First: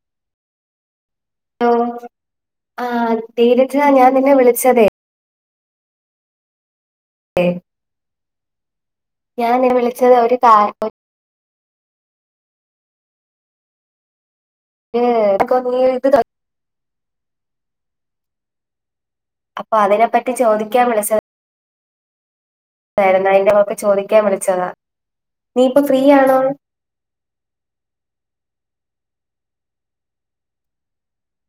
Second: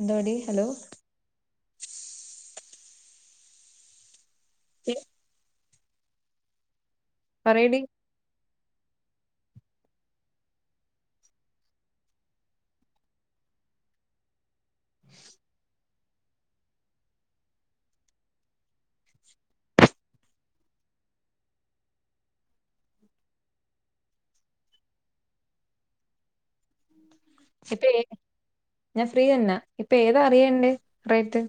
എന്തവാടി hello hello ആഹ് നിരജ ഞാൻ നിന്നെ വിളിച്ചതേ പറയടി ഞാൻ നിന്നെ വിളിച്ചതെ ഒരു കാര്യം [inaudible] അപ്പൊ അതിനെപ്പറ്റി ചോദിക്കാൻ വിളിച്ചത തായിരുന്നെ അതിന്റെ ചോദിക്കാൻ വിളിച്ചതാ നീ ഇപ്പൊ ഫ്രീ ആണോ ഇപ്പ ഞാൻ ഫ്രീ തന്നാ ഇപ്പ ഏതാ അറിയണ്ടെ റേറ്റ്?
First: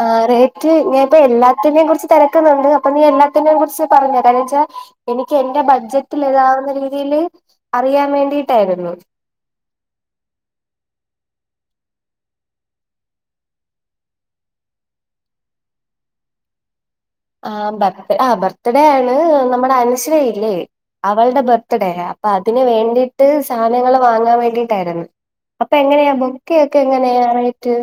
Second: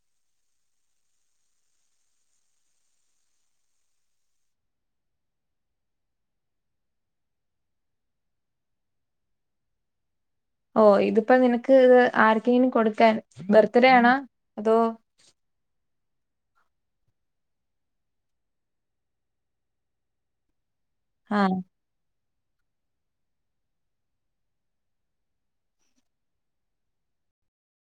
ആഹ് റേറ്റ് ഞാന് ഇപ്പൊ എല്ലാത്തിനേം കുറിച്ച് തിരക്കുന്നുണ്ട് അപ്പൊ നീ എല്ലാത്തിനേയും കുറിച്ച് പറഞ്ഞ് താ കാര്യന്ന് വെച്ചാ എനിക്ക് എന്റെ ബഡ്ജറ്റില് താവുന്ന രീതിൽ അറിയാൻ വേണ്ടിട്ടായിരുന്നു. ഓ ഇതിപ്പോ നിനക്ക് ഇത് ആർക്കെങ്കിലും കൊടുക്കാൻ ബെർത്ത്ഡേ ആണാ അതോ ആഹ് ബർ ബർത്ത്ഡേ ആണ് നമ്മുടെ അനശ്വരയില്ലേ അവളുടെ ആഹ് ബർത്ത്ഡേ യാ അപ്പൊ അതിന് വേണ്ടിട്ട് സാധനങ്ങള് വാങ്ങാൻ വേണ്ടിട്ടായിരുന്നു. അപ്പൊ എങ്ങനെയാ ബൊക്കെയൊക്കെ എങ്ങനെയാ റേറ്റ്?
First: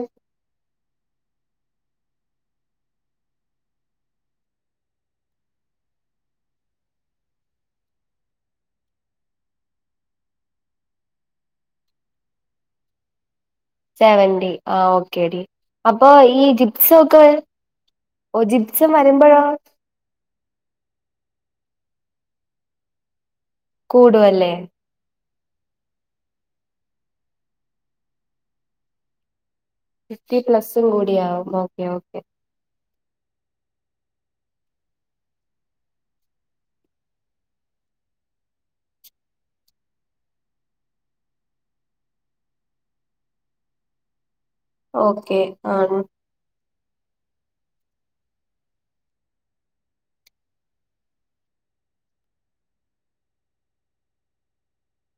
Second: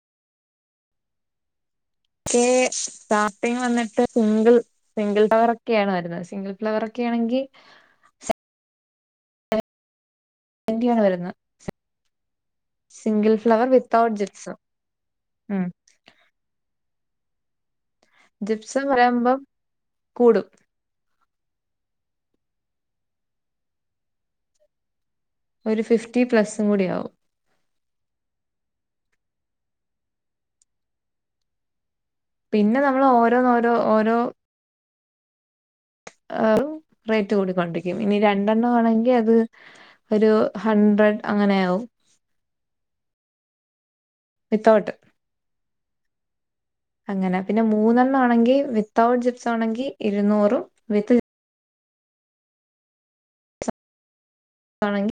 ബൊക്കെ സ്റ്റാർട്ടിങ് വന്നിട്ട് സിംഗിൾ സിംഗിൾ ഫ്ലവർ ഒക്കെയാണ് വരുന്നത് സിംഗിൾ ഫ്ലവർ ഒക്കെ ആണെങ്കിൽ [unintelligible] വരുന്ന സിംഗിൾ ഫ്ലവർ വിത്ത് സെവന്റി ആഹ് ഓക്കേടി അപ്പൊ ഈ ജിപ്സ് ഒക്കെ ഓഹ് ജിപ്സം വരുമ്പോഴാ കൂടും കൂടുവല്ലേ? ഒരു ഫിഫ്റ്റി പ്ലസ്സും കൂടി ആവും ഫിഫ്റ്റി പ്ലസ്സും കൂടിയാവും ഓക്കെ ഓക്കെ പിന്നെ നമ്മൾ ഓരോന്നോരോ ഓരോ- റേറ്റ് കൂടിക്കൊണ്ടിരിക്കും ഇനി രണ്ടെണ്ണആണെങ്കി അത് ഒരു ഹഡ്രഡ് അങ്ങനെയാവും വിത്തൗട്ട് ഓക്കെ [unintelligible] അങ്ങനെ പിന്നെ മൂന്നെണ്ണാണെങ്കി വിത്തൗട്ട് ജിപ്സാണെങ്കി ഇരുന്നൂറും വിത്ത് ജി താണെങ്കി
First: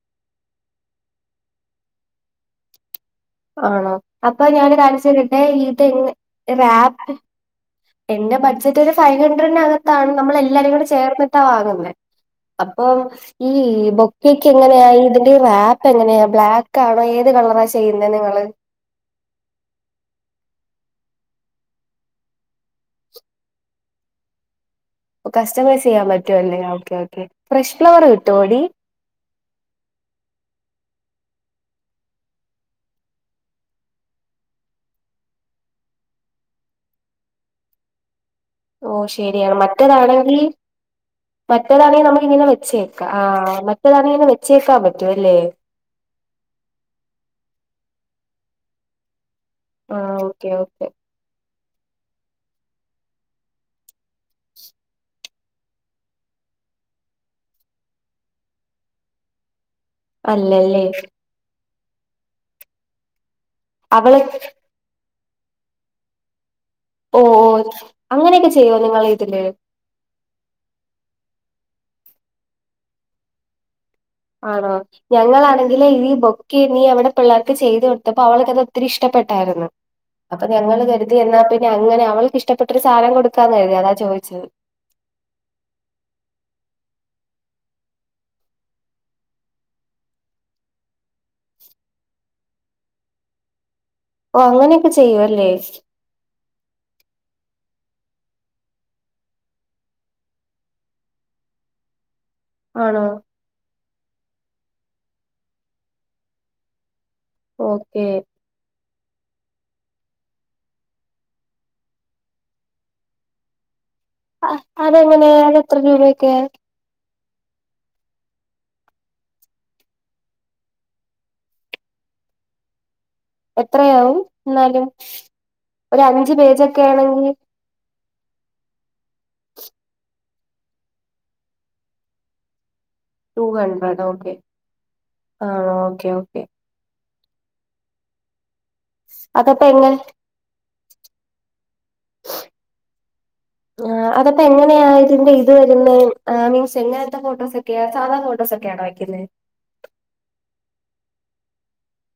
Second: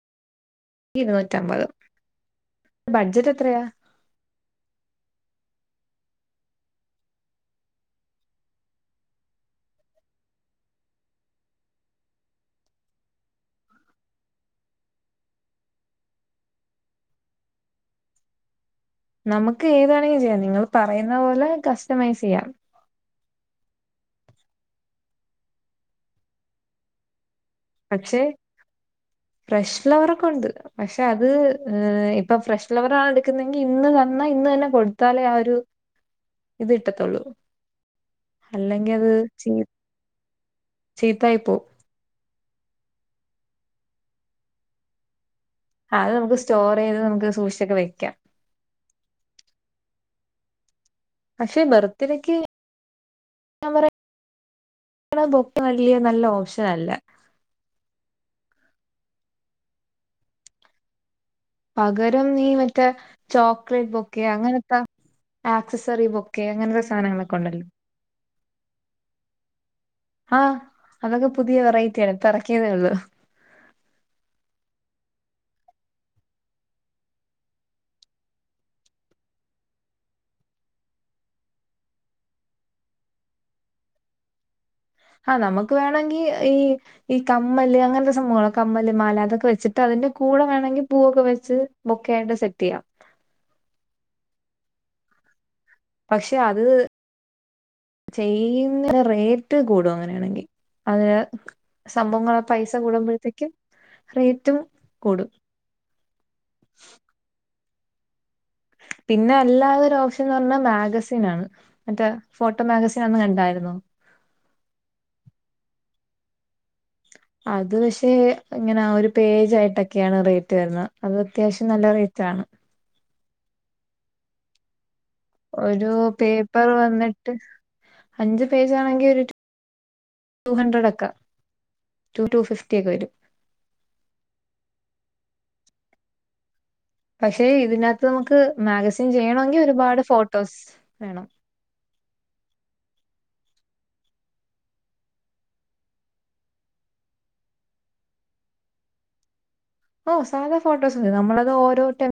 ഇരുന്നൂറ്റമ്പത് ബഡ്ജറ്റ് എത്രയാ ആണോ അപ്പൊ ഞാന് ഒരു കാര്യം ചോയികടെ ഇതെങ്ങ ആപ്പ് എന്റെ ബഡ്ജറ്റ് ഒരു ഫൈവ്ഹൺഡ്രഡിനകത്താണ് നമ്മളെല്ലാരും കൂടെ ചേർന്നിട്ടാ വാങ്ങുന്നെ അപ്പൊ ഈ ബൊക്കെയൊക്കെങ്ങനെയാ ഇതിന്റെ റാപ്പെങ്ങനെയാ ബ്ലാക്കാണോ ഏത് കളറാ ചെയ്- പിന്നെ നിങ്ങള് നമുക്ക് ഏതാണെങ്കിലും ചെയ്യാം നിങ്ങള് പറയുന്നപോലെ കസ്റ്റമൈസ്ചെയ്യാം കസ്റ്റമൈസെയ്യാൻ പറ്റുവല്ലേ ഓക്കേ ഓക്കേ ഫ്രഷ് ഫ്ലവറ് പക്ഷെ കിട്ടോടി ഫ്രഷ് ഫ്ലവറൊക്ക്‌ണ്ട് പക്ഷെ അത് ഇപ്പൊ ഫ്രഷ് ഫ്ലവറാണെടുക്കുന്നതെങ്കി ഇന്ന് തന്നെ ഇന്ന് തന്നെ കൊടുത്താലേ ആ ഒരു ഇത് കിട്ടത്തൊള്ളൂ ഓ ശരിയാണ് മറ്റെതാണെങ്കിൽ ചീത്തായി പോവും മറ്റെതാണെ നമ്മക്കിങ്ങനെ വെച്ചെരും ആഹ് മറ്റേതാണെങ്കി വെച്ചേക്കാൻ പറ്റുവല്ലേ ആ അത് നമുക്ക് സ്റ്റോറെയ്ത് നമുക്ക് സൂക്ഷിച്ചൊക്കെ വെക്കാം ആഹ് ഓക്കേ ഓക്കേ പക്ഷെ ബർത്ത്ഡേക്ക് ഞാൻ പറയാ ശ്ശ് കളറ് ബൊക്ക വല്യ നല്ല ഓപ്ഷനല്ല അല്ലല്ലേ പകരം നീ മറ്റേ ചോക്ലേറ്റ് അവള് ബൊക്കെയൊ അങ്ങനത്ത ആക്സസറി ബൊക്കെ അങ്ങനൊരു ഓഹ് അങ്ങനൊക്കെ ചെയ്യോ നിങ്ങളിതില്. ആഹ് അതൊക്കെ പുതിയ വെറൈറ്റിയാണ് ഇപ്പെറക്കിയതേയുള്ളു ആണോ ഞങ്ങളാണെങ്കിലേ ഇതീ ബൊക്കെ നീ അവിടെ പിള്ളേർക്ക് ചെയ്ത് കൊടുത്തപ്പോ അവൾക്കത് ഒത്തിരി ഇഷ്ടപ്പെട്ടായിര്ന്ന്. അപ്പൊ ഞങ്ങള് കരുതി എന്നാപിന്നെ അങ്ങനെ അവൾക്കിഷ്ടപ്പെട്ടൊരു സാധനം കൊടുക്കാന്ന് കരുതി അതാ ചോദിച്ചത് ഹാ നമുക്ക് വേണെങ്കി ഈ ഈ കമ്മല് അങ്ങനത്തെ സംഭവങ്ങള് കമ്മല് മാല അതൊക്കെ വെച്ചിട്ട് അതിന്റെ കൂടെ വേണെങ്കി പൂവൊക്കെ വെച്ച് ബൊക്കെയായിട്ട് സെറ്റെയ്യാം ഓ അങ്ങനെയൊക്കെ ചെയ്യുവല്ലേ പക്ഷെ അത് ചെയ്യുന്ന റേറ്റ് കൂടും അങ്ങനെയാണെങ്കി അത് സംഭവങ്ങള് പൈസ ആണോ കൂടുമ്പഴത്തേക്കും റേറ്റും കൂടും. ഓക്കേ പിന്നെ അല്ലാതൊരോപ്ഷൻന്ന് പറഞ്ഞാ മാഗസിനാണ് മറ്റേ ഫോട്ടോ മാഗസിൻ അന്ന് കണ്ടായിരുന്നോ ആഹ് അതെങ്ങനെ അതെത്ര രൂപയൊക്കെ അത് പക്ഷെ ഇങ്ങനെ ഒരു പേജായിട്ടൊക്കെയാണ് റേറ്റ് വരുന്നത് അത് അത്യാവശ്യം നല്ല റേറ്റാണ് എത്രയാവും എന്നാലും ഒരു അഞ്ച് പേപ്പർ പേജൊക്കെ ആണെങ്കിൽ വന്നിട്ട് അഞ്ച് പേജാണെങ്കി ഒരു ടു ഹൺഡ്രഡൊക്കെ ടു ടു ഫിഫ്റ്റിയൊക്കെ വരും ടു ഹൺഡ്രഡ് ഓക്കേ ആ ഓക്കേ ഓക്കേ പക്ഷെ ഇതിനകത്ത് നമുക്ക് മാഗസീൻ ചെയ്യണെങ്കി അതപ്പ എങ്ങനെ ഒരുപാട് ഫോട്ടോസ് വേണം [inaudible] ആഹ് അതപ്പൊ എങ്ങനെയാ ഇതിന്റെ ഇത് വരുന്നെ മീൻസ് എങ്ങനത്തെ ഫോട്ടോസ് ഒക്കെയാ സാധാ ഫോട്ടോസോ ക്കെയാണോ വെയ്ക്കുന്നേ ഓ സാധാ ഫോട്ടോസ് നമ്മളത് ഓരോ ടെ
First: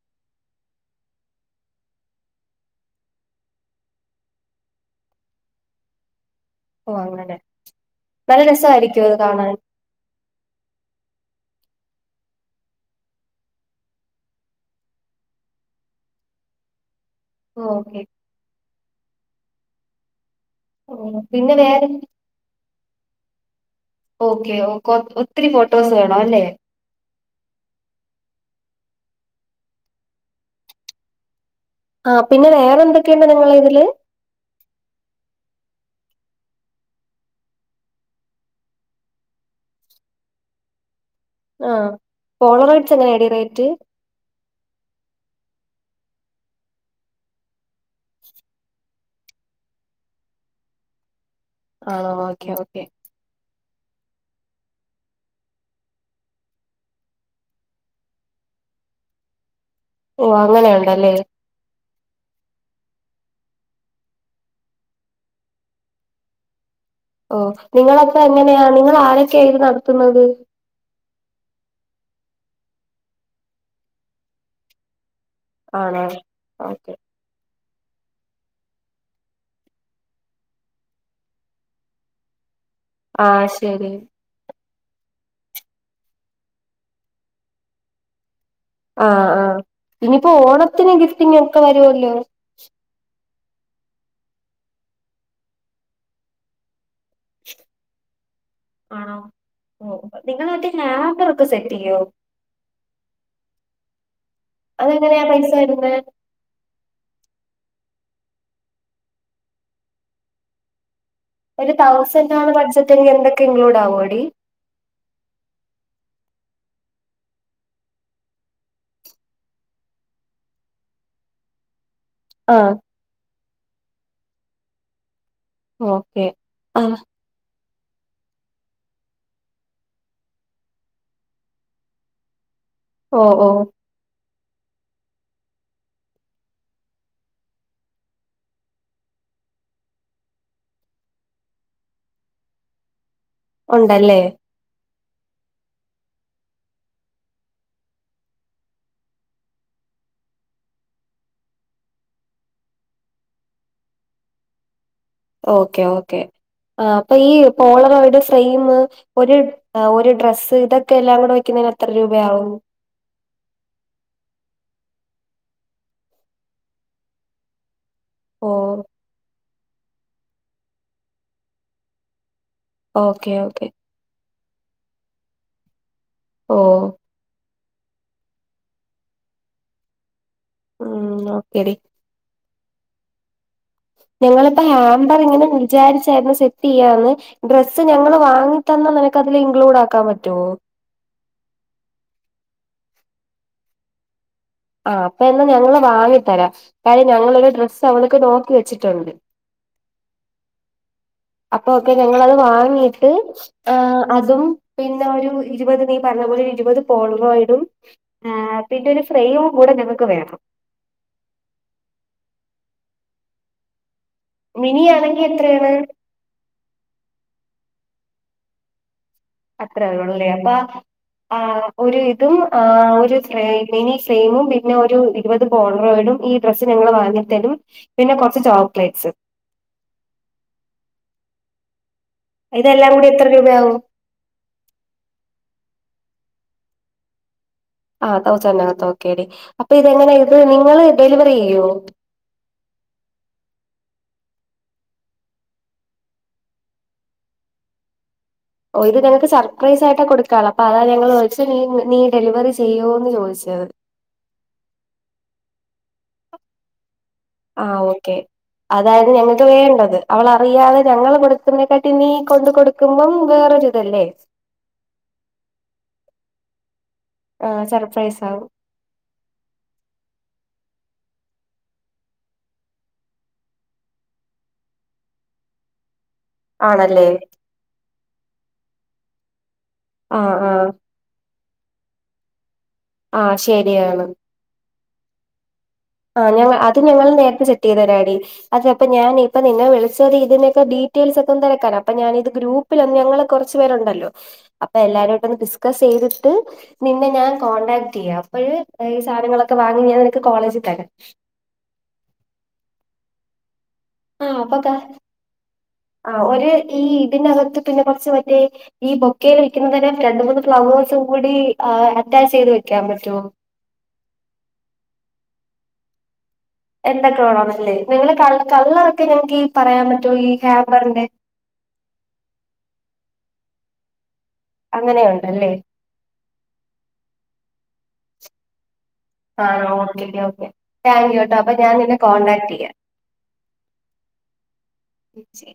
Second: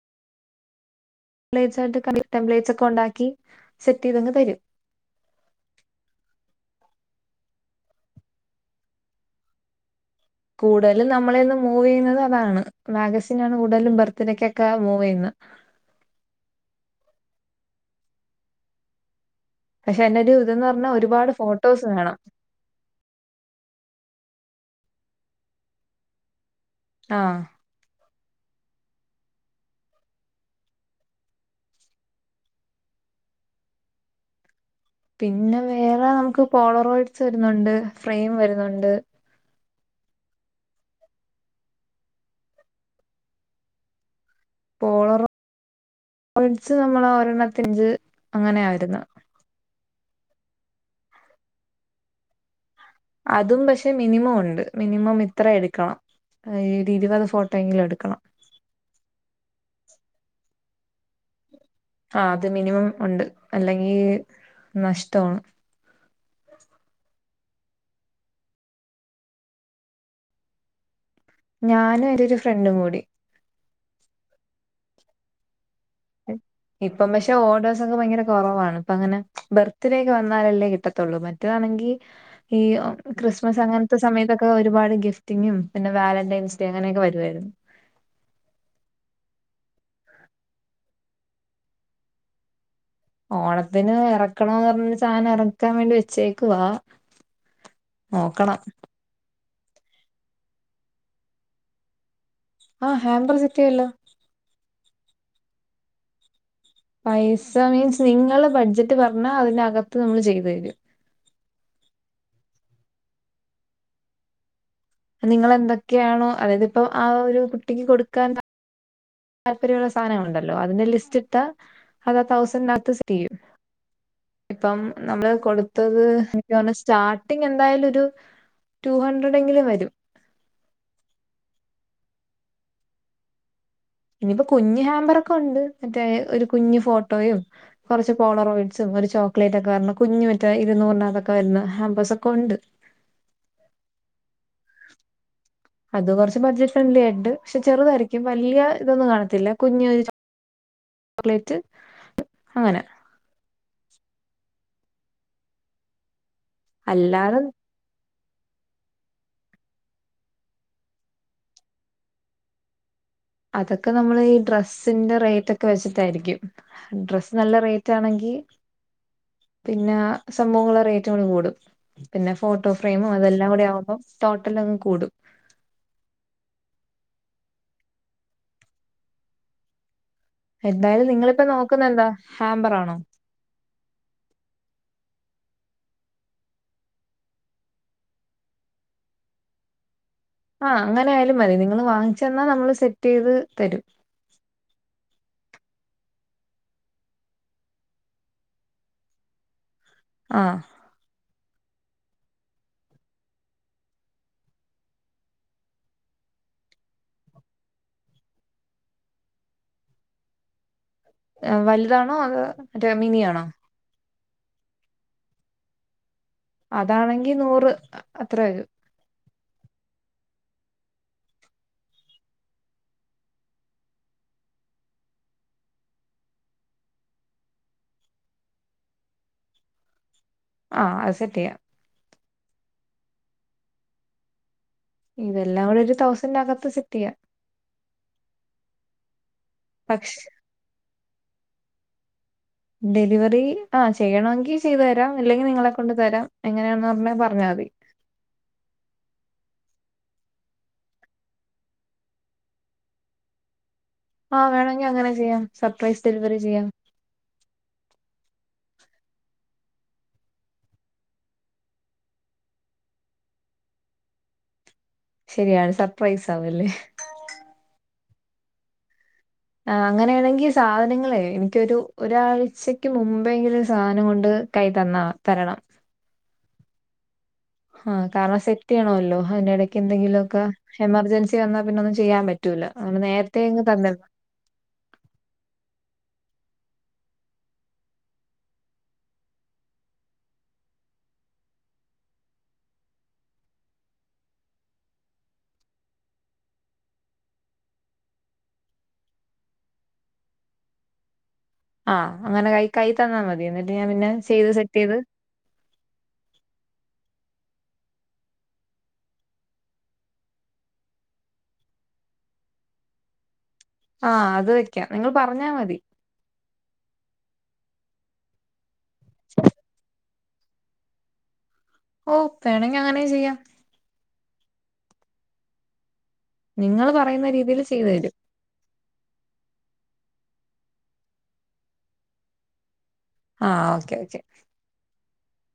ലേ ചാട്ട് കം ടെപ്ലേറ്റ്സ് ഒക്കെ ഉണ്ടാക്കി സെറ്റ് ചെയ്തങ്ങ് തരും ഓ അങ്ങനെ നല്ല രസായിരിക്കുവോ അത് കാണാൻ കൂടുതലും നമ്മളയിന്ന് മൂവ് ചെയ്യുന്നത് അതാണ് മാഗസിൻനാണ് കൂടുതലും ബർത്തിഡേക്കൊക്കെ മൂവ് ചെയ്യുന്ന ഓ ഓക്കെ പക്ഷെ അതിനൊരു ഇതന്ന് പറഞ്ഞാ ഒരുപാട് പിന്നെ ഫോട്ടോസ് വേറെ വേണം ഓക്കെ ഓകോ ഒത്തിരി ഫോട്ടോസ് വേണം അല്ലേ ആഹ് ആ പിന്നെ വേറെ എന്തൊക്കെയുണ്ട് നിങ്ങടെ ഇതില് പിന്നെ വേറെ നമുക്ക് പോളറോയിഡ്സ് വരുന്നുണ്ട് ഫ്രെയിം വരുന്നുണ്ട് ആ പോളോറോറ്റ്സ് എങ്ങനെയാടി റേറ്റ് പോളോറൊ [unintelligible] റ്റ്സ് നമ്മള ഒരെണ്ണത്തിഞ്ച് അങ്ങനെയാ വരുന്നത് ആണോ ഓക്കെ ഓക്കെ അതും പക്ഷെ മിനിമം ഉണ്ട് മിനിമം ഇത്ര എടുക്കണം ഒരു ഇരുപത് ഫോട്ടോയെങ്കിലും എടുക്കണം ഓ അങ്ങനെ ഉണ്ടല്ലേ ആ അത് മിനിമം ഉണ്ട് അല്ലെങ്കി നഷ്ടവാണ് ഓ നിങ്ങളപ്പൊ എങ്ങനെയാ നിങ്ങൾ ആരാക്കെയാ ഇത് നടത്തുന്നത് ഞാനും ഒരു ഒരു ഫ്രണ്ടും കൂടി ആണോ ഓക്കെ ഇപ്പം പക്ഷെ ഓർഡേഴ്സ ഒക്കെ ഭയങ്കര കുറവാണ് ഇപ്പൊ അങ്ങനെ ബർത്ത്ഡേ ഒക്കെ വന്നാലല്ലേ കിട്ടത്തൊള്ളൂ മറ്റതാണെങ്കി ഈ ഓ ആഹ് ക്രിസ്മസ് ശരി അങ്ങനത്തെ സമയത്തൊക്കെ ഒരുപാട് ഗിഫ്റ്റിങ്ങും പിന്നെ വാലന്റൈൻസ്ഡേ അങ്ങനെയൊക്കെ വരുവായിരുന്നു ആഹ് ആ പിന്നിപ്പോ ഓണത്തിന് ഗിഫ്റ്റിങ്ങ് ഒക്കെ വരുവല്ലോ ഓണത്തിന് ഇറക്കണമെന്നു പറഞ്ഞ സാധനം ഇറക്കാൻ വേണ്ടി വെച്ചേക്കുവാ നോക്കണം ആണോ ഓ നിങ്ങള് മറ്റേ ഹാമ്പറോക്കെ സെറ്റ് ചെയ്യോ ആഹ് ഹാമ്പർ സെറ്റ് ചെയ്യുവല്ലേ അതെങ്ങനെയാ പൈസ വരുന്നേ പൈസ മീൻസ് നിങ്ങള് ബഡ്ജറ്റ് പറഞ്ഞാ അതിനകത്ത് നമ്മൾ ചെയ്ത് തരും ഒരു തൗസൻഡ് ആണ് ബഡ്ജറ്റ് എങ്കി എന്തൊക്കെ ഇൻക്ലൂഡ് ആകും എടി അത്‌ നിങ്ങള് എന്തൊക്കെയാണോ അതായത് ഇപ്പൊ ആ ഒരു കുട്ടിക്ക് കൊടുക്കാൻ ത താല്‍പര്യം ഉള്ള സാധനങ്ങൾ ഉണ്ടല്ലോ അതിന്റെ ലിസ്റ്റിട്ടാ അത് ആഹ് തൗസൻഡിനകത്ത് സെറ്റ് റ്റ് ചെയ്യും ഇപ്പം നമ്മള് കൊടുത്തത് ഓക്കെ എനിക്ക് തോന്ന് ആഹ് സ്റ്റാർ പുട്ടിങ് എന്തായാലും ഒരു ടു ഹഡ്രഡ് എങ്കിലും വരും ഓ ഓ ഇനിയിപ്പോ കുഞ്ഞ് ഹാമ്പറൊക്കെ ഉണ്ട് മറ്റേ ഒരു കുഞ്ഞ് ഫോട്ടോയും കുറച്ച് പോളോറോയിഡ്സും ഒരു ചോക്ലേറ്റ് ഒക്കെ വരണ കുഞ്ഞ് മറ്റേ ഇരുന്നൂറിനകത്തൊക്കെ വരുന്ന ഹാമ്പസ് ഒക്കെ ഉണ്ട് ഉണ്ടല്ലേ അത് കുറച്ച് ബഡ്ജറ്റ് ഫ്രണ്ട്ലി ആയിണ്ട് പക്ഷെ ചെറുതായിരിക്കും വലിയ ഇതൊന്നും കാണത്തില്ല കുഞ്ഞ് ഒരു ചോ ചോക്ലേറ്റ് അങ്ങനെ ഓക്കെ ഓക്കേ ആ അപ്പൊ ഈ അല്ലാതെ പോളറോ അവരുടെ ഫ്രെയിമ് ഒരു ഒരു ഡ്രസ്സ് ഇതൊക്കെ എല്ലാം കൂടെ വെക്കുന്നതിന് എത്ര രൂപയാവും അതൊക്കെ നമ്മള് ഈ ഡ്രസ്സിന്റെ റേറ്റ് ഒക്കെ വെച്ചിട്ടായിരിക്കും ഡ്രസ്സ് നല്ല റേറ്റ് ആണെങ്കി ങ്കി ഓ പിന്നെ സംഭവങ്ങളെ റേറ്റ് അങ്ങ് കൂടും പിന്നെ ഫോട്ടോ ഫ്രെയിമും ഓക്കെ അതെല്ലാം കൂടി ഓക്കെ ആകുമ്പോം ടോട്ടൽ അങ് കൂടും ഓഹ് എന്തായാലും ഉം നിങ്ങളിപ്പ ഓക്കെടി നോക്കുന്നന്താ ഹാമ്പറാണോ. ഞങ്ങളിപ്പോ ഹാമ്പർ ഇങ്ങനെ വിചാരിച്ചായിരുന്നു സെറ്റ്യ്യാന്ന്. ഡ്രസ്സ് ഞങ്ങള് വാങ്ങി തന്നാ നിനക്ക് അതില് ഇൻക്ലൂഡ് ആക്കാൻ പറ്റോ ആഹ അങ്ങനെ ആയാലും മതി നിങ്ങള് വാങ്ങിച്ചന്ന നമ്മൾ സെറ്റ്യ്ത് തരും. ആഹ് അപ്പ എന്നാ ഞങ്ങള് വാങ്ങി തരാം. കാര്യം ഞങ്ങളൊരു ഡ്രസ്സ് അവൾക്ക് നോക്കി വെച്ചിട്ടുണ്ട്. ആഹ് അപ്പൊ ഒക്കെ. ഞങ്ങളത് വാങ്ങിയിട്ട്.. ആഹ് അതും പിന്നെ ഒരു ഇരുപത് നീ പറഞ്ഞ പോലെ ഇരുപത് പോളവോയിടും. ആഹ് പിന്നെ ഒരു ഫ്രെവും കൂടെ ഞങ്ങക്ക് വേണം. വലുതാണോ അത് രമിനിയാണോ? മിനിാണെങ്കി എത്രയാണ്? അതാണെങ്കി നൂറ്. അത്ര വരും. അത്ര ഉള്ളേ ല്ലാ പ്പാ ആഹ് ഒരു ഇതും. ആ ഒരു മിനി സലെയിമും പിന്നെ ഒരു ഇരുപത് ബോളറോയിടും ഈ ഡ്രസ്സ് ഞങ്ങള് വാങ്ങിത്തരും പിന്നെ കുറച്ച് ചോക്ലേറ്റ്സും ആഹ് അത് സെറ്റ് ചെയ്യാം. ഇതെല്ലാ കൂടി എത്ര രൂപയാവും? ഇതെല്ലാം കുടെ ഒരു തൗസൻഡറ് അകത്ത് സെറ്റയ്യാം. ആഹ് തൗസന്റകത്ത് ഓക്കെടി അപ്പൊ ഇതെങ്ങനാ പക്ഷെ ഇത് നിങ്ങള് ഡെലിവറിയ്യോ? ഡെലിവറി ആ ചെയ്യണമെങ്കി ചെയ്തു തരാം ഇല്ലെങ്കിൽ നിങ്ങളെ കൊണ്ട് തരാം എങ്ങനെയാണെന്ന് പറഞ്ഞാ മതി. ഓ ഇത് ങ്ങൾക്ക് സർപ്രൈസയിട്ട കൊടുകള്ള അപ്പൊ അതാ ഞങ്ങൾ വിളിച്ച നീ ഡെലിവറി ചെയ്യുന്ന് ചോയിച്ചത്. ആഹ് വേണമെങ്കി അങ്ങനെ ചെയ്യാം സർപ്രൈസ് ഡെലിവറി ചെയ്യാം. ആഹ് ഓക്കെ. അതായിരുന്നു ഞങ്ങക്ക് വേണ്ടത് അവളറിയാതെ ഞങ്ങള് കൊടുക്കുന്ന തിനെക്കാട്ടി നീ കൊണ്ട് കൊടുക്ക.. ക്കുമ്പം വേറൊരിതല്ലേ. ശരിയാണ്. സർപ്രൈസ് ആവല്ലേ. ആഹ് സർപ്രൈസാവും. ആഹ് അങ്ങനെയാണെങ്കി സാധനങ്ങളെ എനിക്കൊരു ഒരാഴ്ചക്ക് മുമ്പെങ്കും സാധനം കൊണ്ട്.. കൈ തന്നാ തരണം. ആണല്ലേ. ആഹ കാരണം സെറ്റയ്യണല്ലോ അതിനിടക്ക് ആ എന്തെങ്കിലുംക്കെ ആ എമർജൻസി വന്നാപിന്ന ഒന്നും ചെയ്യാൻ പ... റ്റൂല. ആ നേരത്തെങ്ങ് തന്ന... ശരിയാണ് ആഹ് ഞങ്ങ അത് ഞങ്ങള് നേരത്തെ സെറ്റയ്തരാടി. അതെ അപ്പ ഞാനിപ്പ നിന്നെ വിളിച്ചത് ഇതിനൊക്കെ ഡീറ്റെയിൽസ് ഒക്കെ ഒന്ന് തിരക്കാനാ അപ്പൊ ഞാനിത് ഗ്രൂപ്പ്.. പ്പ ഞങ്ങള് കൊറച്ചു പേരുണ്ടല്ലോ അപ്പ എല്ലാരുട്ടൊന്ന് ഡിസ്കസ് ചെയ്തിട്ട്... നിന്നെ ഞാൻ കോൺടാക്ടയ്യാം അപ്പോയ് ഈ സാനങ്ങളൊക്കെ വാങ്ങി ഞാൻ നിനക്ക് കോളേജി തരാം. ആഹ് അങ്ങനെ കൈ കൈ തന്ന മതി എന്നിട്ട് ഞാൻ പിന്നെ ആഹ് ചെയ്ത് അപ്പൊ ക സെറ്റ് ചെയ്ത്.. ആഹ് ഒരു ഈ ഇതിനകത്ത് പിന്നെ കുറച്ച് മറ്റേ.. ഈ ബൊക്കയിൽ വെക്കുന്നതിനെ രണ്ട മൂന്ന് ഫ്ളവേഴ്സും കൂടി ആ അറ്റാച്ച് ചെയ്ത് വെക്കാൻ പറ്റോ? ആഹ് അത് വെക്കാ. നിങ്ങൾ പറഞ്ഞാ മതി. എന്തൊക്കെ വേണന്നല്ലേ നിങ്ങള് കള്ളറൊക്കെ ഞങ്ങക്ക് ഈ പറയാൻ പറ്റോ ഈ ഹാമ്പറിന്റെ ഓ വേണെങ്കി അങ്ങനെയെ ചെയ്യാം. അങ്ങനെയുണ്ടല്ലേ. നിങ്ങൾ പറയുന്ന രീതില് ചെയ്തരും. ആഹ് ഓക്കെ ഓക്കെ താങ്ക് യു ട്ടോ അപ്പൊ ഞാൻ നിന്നെ കോൺടാക്ട് ചെയ്യാം. ആഹ് ഓക്കെ ഓക്കെ. പിച്ചേ